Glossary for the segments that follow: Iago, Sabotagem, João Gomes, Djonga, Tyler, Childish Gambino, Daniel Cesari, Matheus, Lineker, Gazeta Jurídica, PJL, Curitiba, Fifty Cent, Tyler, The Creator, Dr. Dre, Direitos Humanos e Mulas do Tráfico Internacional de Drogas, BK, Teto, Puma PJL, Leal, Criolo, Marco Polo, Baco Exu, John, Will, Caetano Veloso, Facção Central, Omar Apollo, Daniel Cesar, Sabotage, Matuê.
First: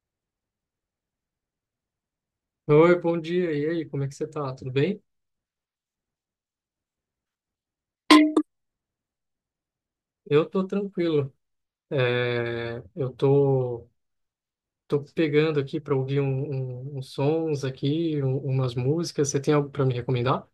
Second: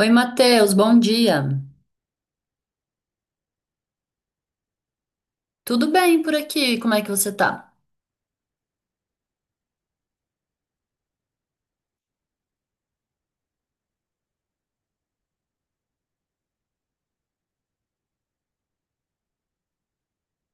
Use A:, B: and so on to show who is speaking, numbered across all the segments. A: Oi, Matheus, bom dia.
B: Oi, bom dia. E aí, como é que você tá? Tudo bem?
A: Tudo bem por aqui? Como é que você tá?
B: Eu tô tranquilo. É, eu tô, tô pegando aqui para ouvir uns sons aqui, umas músicas. Você tem algo para me recomendar?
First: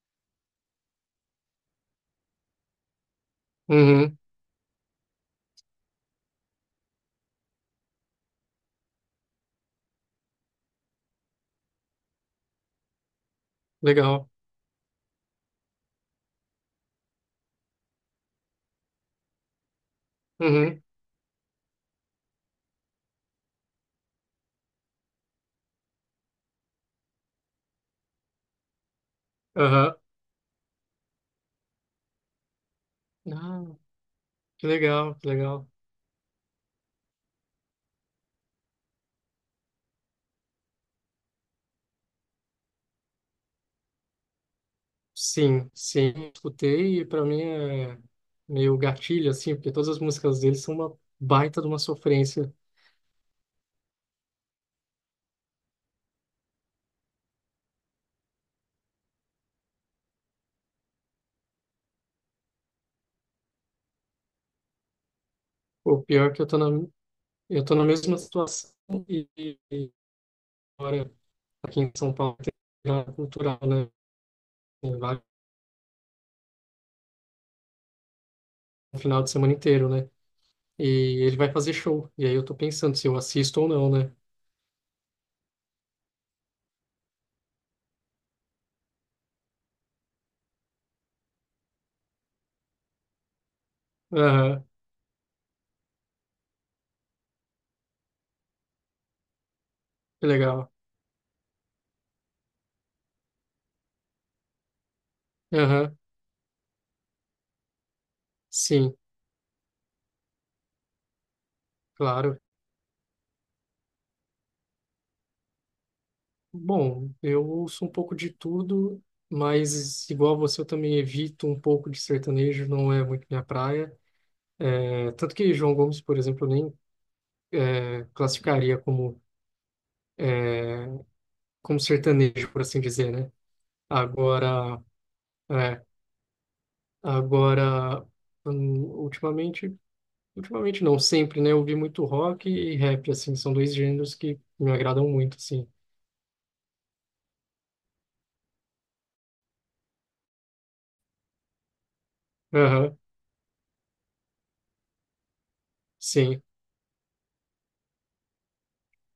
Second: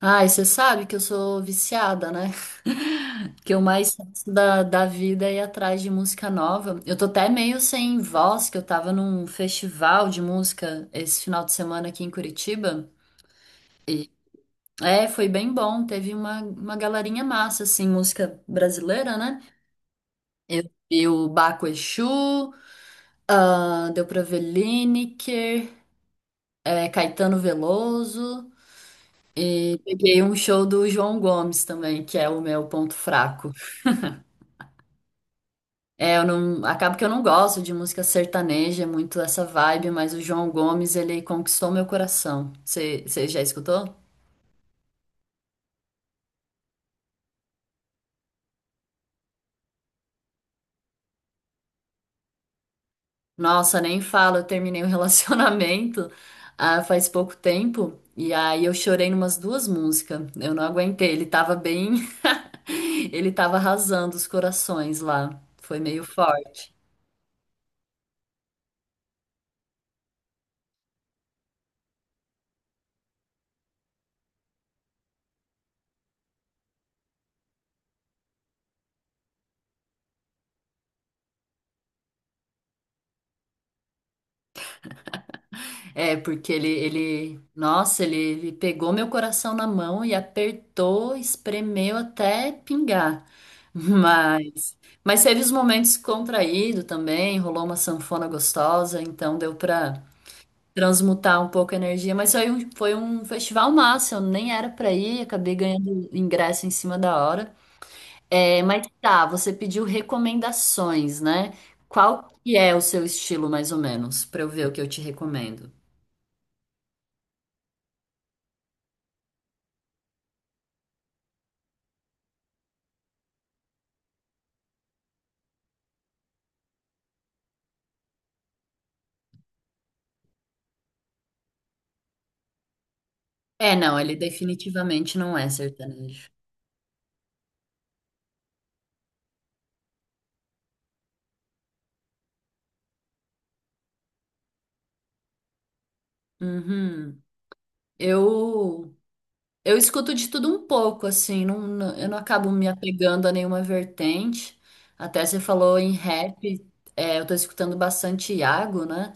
A: Ai, você sabe que eu sou viciada, né? Que eu mais
B: Uhum,
A: faço da vida é ir atrás de música nova. Eu tô até meio sem voz, que eu tava num festival de música esse final de semana aqui em Curitiba. E
B: legal.
A: é, foi bem bom. Teve uma galerinha massa, assim, música brasileira, né?
B: Uhum,
A: E o Baco Exu, ah, deu pra ver Lineker, é, Caetano Veloso. E
B: aham.
A: peguei um show do João Gomes também, que é o meu ponto fraco.
B: Ah, que legal, que legal.
A: É, eu não, acabo que eu não gosto de música sertaneja, é muito essa vibe, mas o João Gomes, ele conquistou meu coração. Você já escutou?
B: Sim, sim. Escutei e para mim é meio gatilho, assim, porque todas as músicas deles são uma baita de uma sofrência.
A: Nossa, nem falo, eu terminei um relacionamento ah, faz pouco tempo, e aí eu chorei numas duas músicas. Eu não aguentei, ele tava bem. Ele tava arrasando os corações lá. Foi
B: O
A: meio
B: pior é que
A: forte.
B: eu tô na mesma situação e... e- agora aqui em São Paulo tem virada cultural, né? Tem vários no final de semana inteiro, né? E ele vai fazer show. E aí eu tô pensando se eu assisto ou não, né?
A: É, porque nossa, ele pegou meu coração na mão e apertou, espremeu até pingar.
B: Aham,
A: Mas, mas teve os momentos contraído também, rolou uma sanfona gostosa, então deu pra
B: que legal.
A: transmutar um pouco a energia. Mas foi um festival massa, eu nem era pra ir, acabei
B: Aham,
A: ganhando ingresso em cima da hora. É, mas
B: sim,
A: tá, você pediu recomendações, né? Qual
B: claro.
A: que é o seu estilo, mais ou menos, pra eu ver o que eu te recomendo?
B: Bom, eu ouço um pouco de tudo, mas igual você, eu também evito um pouco de sertanejo, não é muito minha praia. É, tanto que João Gomes, por exemplo, eu nem classificaria como, é, como sertanejo, por assim dizer, né?
A: É, não, ele
B: Agora.
A: definitivamente não é
B: é,
A: sertanejo.
B: Agora, hum, ultimamente, ultimamente não, sempre, né? Eu ouvi muito rock e rap, assim, são dois gêneros que me agradam muito, assim.
A: Uhum. Eu eu escuto de tudo um pouco, assim, eu não acabo me
B: Aham,
A: apegando a nenhuma vertente. Até você falou em
B: sim.
A: rap, é, eu tô escutando bastante Iago, né?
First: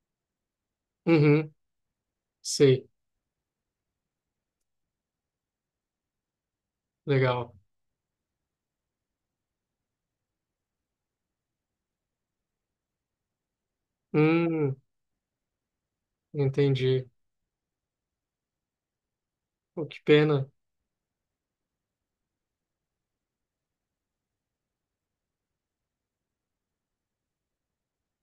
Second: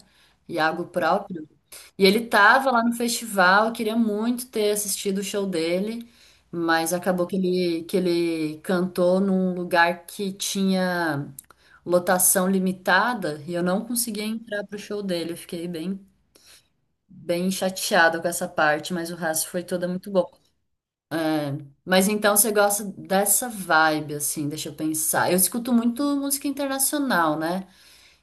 A: Iago próprio.
B: Uhum,
A: E ele tava lá
B: sei.
A: no festival, eu queria muito ter assistido o show dele, mas acabou que
B: Legal.
A: ele cantou num lugar que tinha lotação limitada e eu não conseguia entrar
B: Hum,
A: pro show dele. Eu fiquei bem,
B: entendi.
A: bem chateada com essa parte, mas o resto foi
B: Pô,
A: toda
B: que
A: muito bom.
B: pena.
A: Mas então você gosta dessa vibe, assim, deixa eu pensar. Eu escuto muito música internacional, né?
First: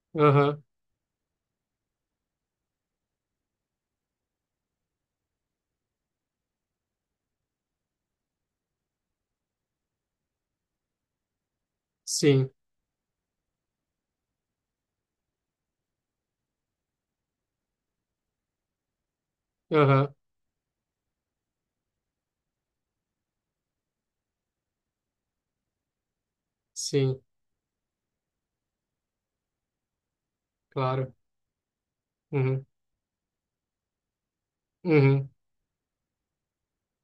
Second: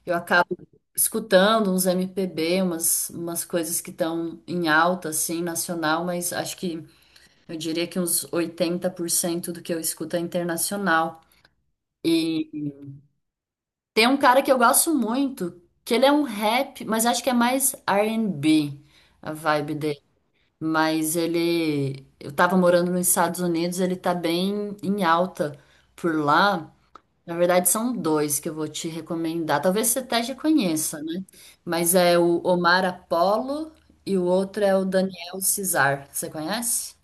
A: Eu acabo
B: Aham,
A: escutando uns MPB, umas coisas que estão em alta, assim, nacional, mas acho que eu diria que uns 80% do que eu escuto é internacional.
B: sim.
A: E tem um cara que eu gosto muito, que ele é um rap, mas acho que é mais R&B a vibe dele.
B: Aham,
A: Mas ele, eu tava morando nos Estados Unidos, ele tá bem em alta por lá.
B: sim,
A: Na verdade, são dois que eu vou te recomendar. Talvez você até já conheça,
B: claro.
A: né? Mas é o
B: Uhum,
A: Omar Apollo e o outro é o
B: uhum.
A: Daniel Cesar. Você conhece?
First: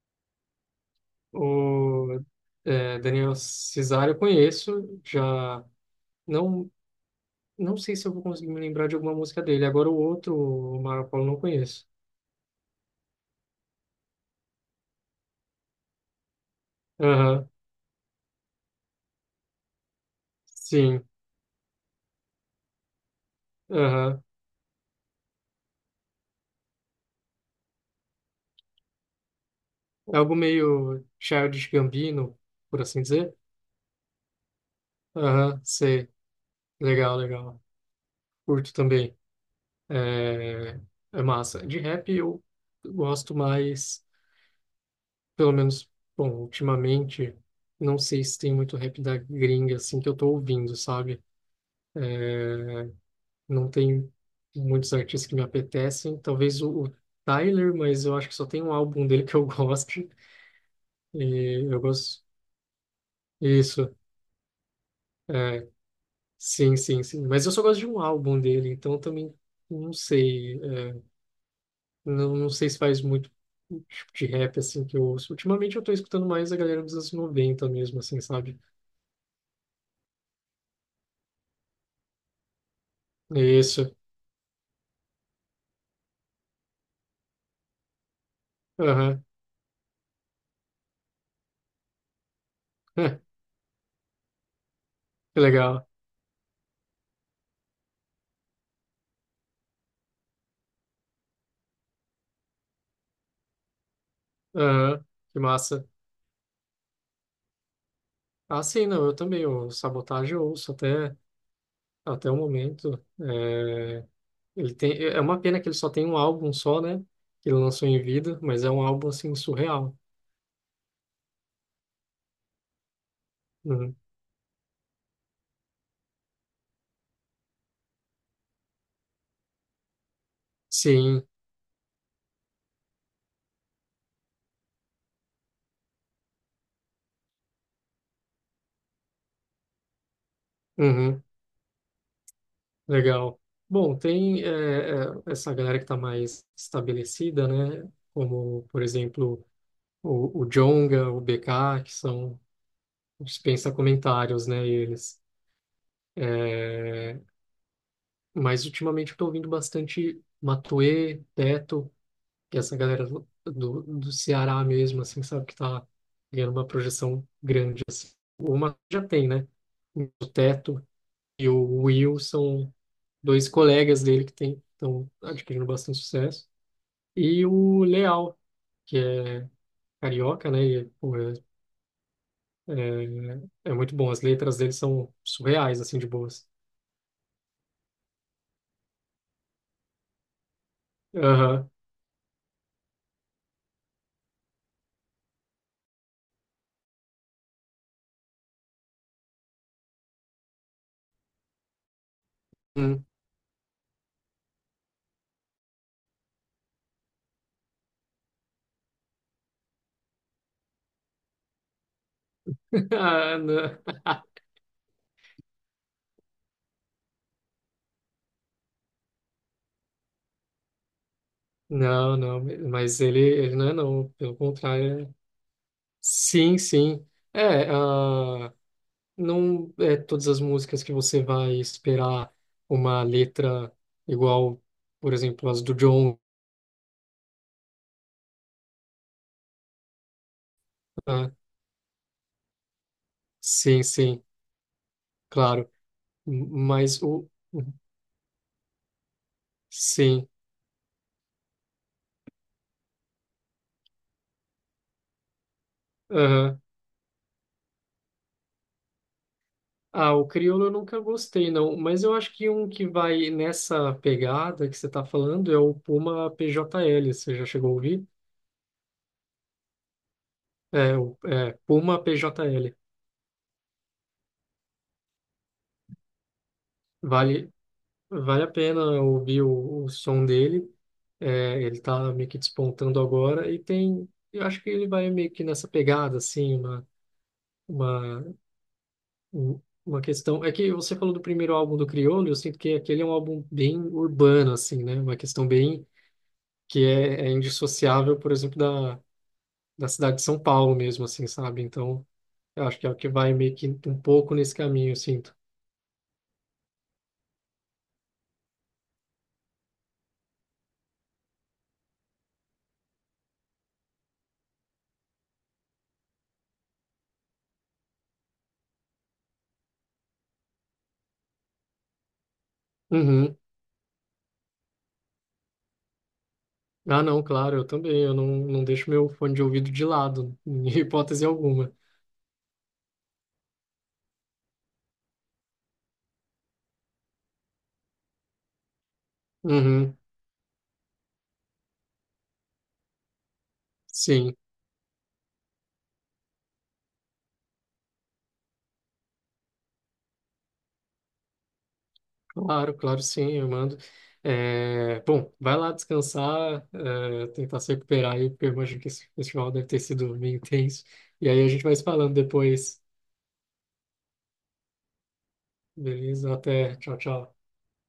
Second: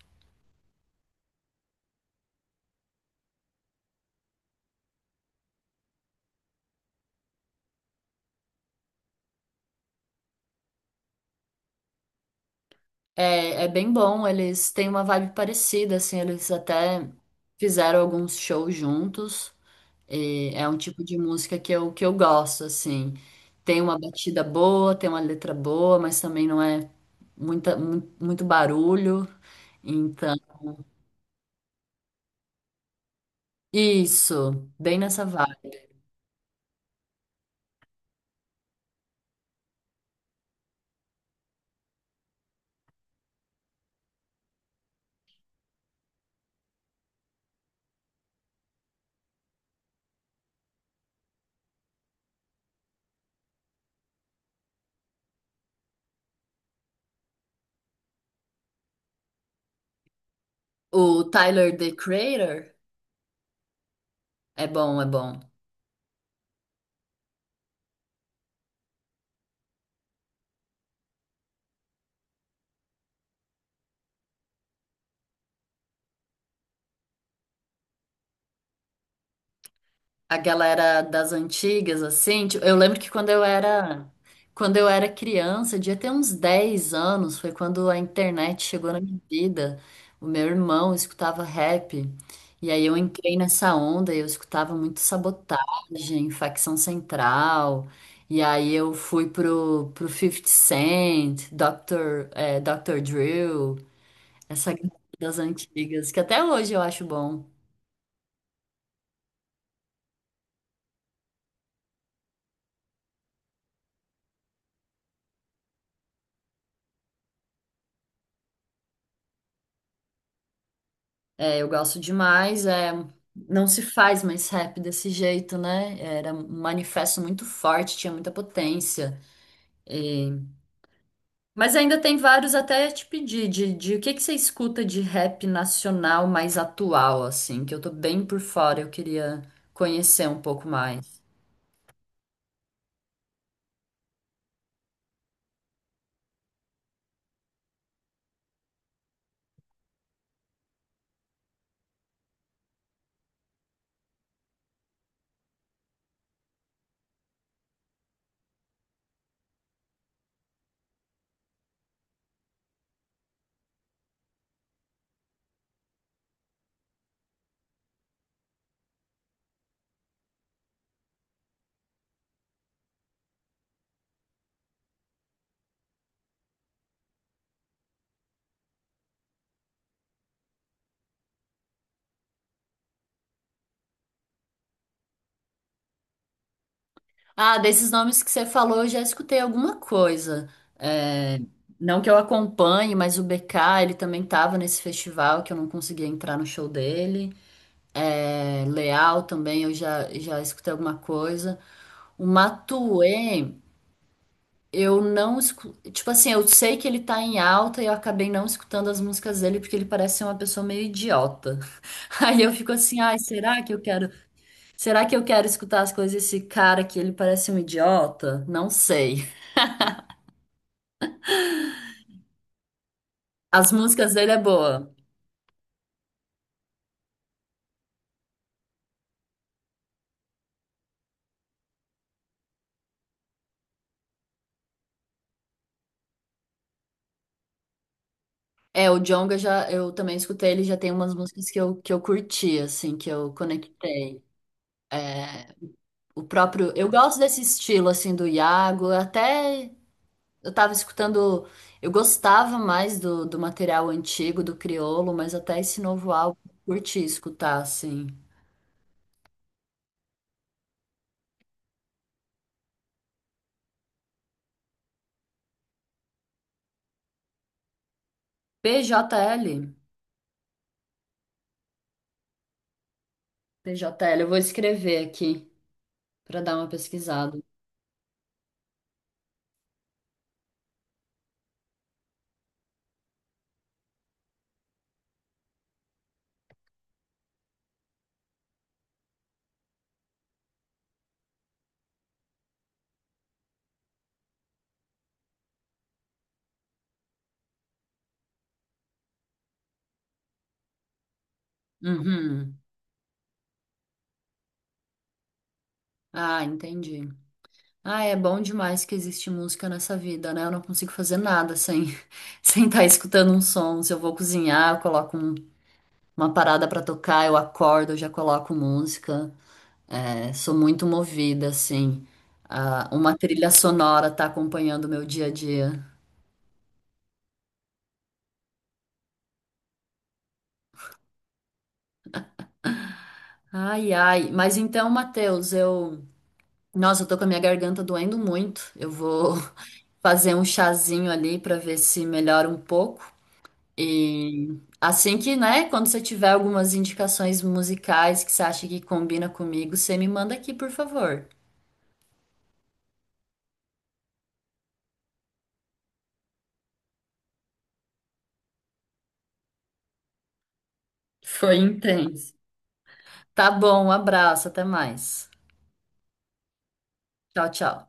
B: O Daniel Cesari eu conheço, já não, não sei se eu vou conseguir me lembrar de alguma música dele. Agora o outro, o Marco Polo, não conheço.
A: É, é bem bom, eles têm uma vibe parecida, assim, eles até
B: Aham.
A: fizeram alguns shows juntos. E é um tipo
B: Sim,
A: de música que eu gosto, assim. Tem uma
B: aham.
A: batida boa, tem uma letra boa, mas também não é muito barulho.
B: É
A: Então,
B: algo meio Childish Gambino, por assim dizer.
A: isso, bem nessa
B: Aham,
A: vibe.
B: sei. Legal, legal. Curto também. É, é massa. De rap eu gosto mais, pelo menos, bom, ultimamente, não sei se tem muito rap da gringa, assim, que eu tô ouvindo, sabe? É, não tem muitos artistas que me apetecem. Talvez o Tyler, mas eu acho que só tem um álbum dele que eu gosto.
A: O
B: E
A: Tyler,
B: eu
A: The
B: gosto.
A: Creator
B: Isso.
A: é bom, é bom.
B: é, Sim, sim, sim. Mas eu só gosto de um álbum dele, então também não sei. Não, não sei se faz muito o tipo de rap assim que eu ouço. Ultimamente eu tô escutando mais a galera dos anos noventa mesmo, assim, sabe?
A: A galera das antigas, assim, tipo, eu lembro que
B: É isso.
A: quando eu era criança, devia ter uns 10 anos, foi quando a internet chegou na minha
B: Aham.
A: vida. O meu irmão escutava rap, e aí eu entrei nessa onda, e eu escutava muito
B: Que legal.
A: Sabotagem, Facção Central, e aí eu fui pro fifty Cent, Dr. Drill, essa galera
B: Aham.
A: das
B: Que massa.
A: antigas, que até hoje eu acho bom.
B: Ah, sim, não, eu também. O Sabotage eu ouço até, até o momento. É, ele tem, é uma pena que ele só tem um álbum só, né? Que ele lançou em vida, mas é um álbum assim surreal.
A: É, eu gosto demais. É, não se
B: Uhum.
A: faz mais rap desse jeito, né? Era um manifesto muito forte, tinha muita potência. E
B: Sim.
A: mas ainda tem vários até te pedir de o que que você escuta de rap nacional mais atual, assim, que eu tô bem por fora, eu queria conhecer um pouco mais.
B: Uhum. Legal. Bom, tem essa galera que está mais estabelecida, né? Como, por exemplo, o Djonga, o BK, que são dispensa comentários, né? Eles. Eh, mas ultimamente eu estou ouvindo bastante Matuê, Teto, que é essa galera do Ceará mesmo, assim, sabe? Que está ganhando uma projeção grande. Assim. O Matuê já tem, né? O Teto e o Will são dois colegas dele que tem, estão adquirindo bastante sucesso. E o Leal, que é carioca, né? E, pô, é muito bom. As letras dele são surreais, assim, de boas.
A: Ah, desses nomes que você falou, eu já escutei alguma coisa. É,
B: Aham.
A: não que eu acompanhe, mas o BK, ele também tava nesse festival que eu não conseguia entrar no show dele. É, Leal também eu já escutei alguma coisa. O
B: Hum.
A: Matuê, eu não escu... Tipo assim, eu sei que ele tá em alta e eu acabei não escutando as músicas dele porque ele parece ser uma pessoa meio idiota. Aí eu fico assim, ai,
B: Ah, não.
A: será que eu quero escutar as coisas desse cara que ele parece um idiota? Não sei.
B: Não, não, mas ele não
A: As
B: é não,
A: músicas dele é
B: pelo
A: boa.
B: contrário. Sim, sim. É, ah, não é todas as músicas que você vai esperar uma letra igual, por exemplo, as do John,
A: É, o Djonga já, eu também escutei, ele já tem umas
B: né?
A: músicas que eu curti, assim, que eu
B: Sim,
A: conectei.
B: sim, claro.
A: O
B: M-
A: próprio. Eu
B: Mas
A: gosto
B: o...
A: desse estilo, assim, do Iago. Até
B: Sim,
A: eu tava escutando. Eu gostava mais do material antigo, do Criolo, mas até esse novo álbum eu curti escutar, assim.
B: ah, o crioulo eu nunca gostei, não. Mas eu acho que um que vai nessa pegada que você está falando é o Puma PJL. Você já chegou a ouvir?
A: P J L PJL?
B: Puma PJL.
A: PJL, eu vou escrever aqui pra dar uma pesquisada.
B: Vale, vale a pena ouvir o som dele. É, ele está meio que despontando agora e tem... Eu acho que ele vai meio que nessa pegada, assim, uma, um- uma questão... É que você falou do primeiro álbum do Criolo, eu sinto que aquele é um álbum bem urbano, assim, né? Uma questão bem que é indissociável, por exemplo, da cidade de São Paulo mesmo, assim, sabe? Então,
A: Uhum.
B: eu acho que é o que vai meio que um pouco nesse caminho, eu sinto.
A: Ah, entendi. Ah, é bom demais que existe música nessa vida, né? Eu não consigo fazer nada sem sem estar escutando um som. Se eu vou cozinhar, eu coloco uma parada pra tocar, eu acordo, eu já coloco música. É, sou muito movida, assim. Ah, uma
B: Uhum.
A: trilha sonora tá acompanhando o meu dia a dia.
B: Ah, não, claro, eu também. Eu não, Não deixo meu fone de ouvido de lado, em hipótese alguma.
A: Ai, ai. Mas então, Matheus, eu. Nossa, eu tô com a minha garganta doendo muito. Eu vou
B: Uhum.
A: fazer um chazinho ali pra ver se melhora um pouco.
B: Sim,
A: E assim que, né, quando você tiver algumas indicações musicais que você acha que combina comigo, você me manda aqui, por favor.
B: claro, claro, sim, eu mando. É, bom, vai lá descansar, é, tentar se recuperar aí, porque eu imagino que esse festival deve ter sido meio intenso. E aí a
A: Foi
B: gente vai se falando
A: intenso.
B: depois,
A: Tá bom, um abraço, até mais.
B: beleza? Até, tchau, tchau.
A: Tchau, tchau.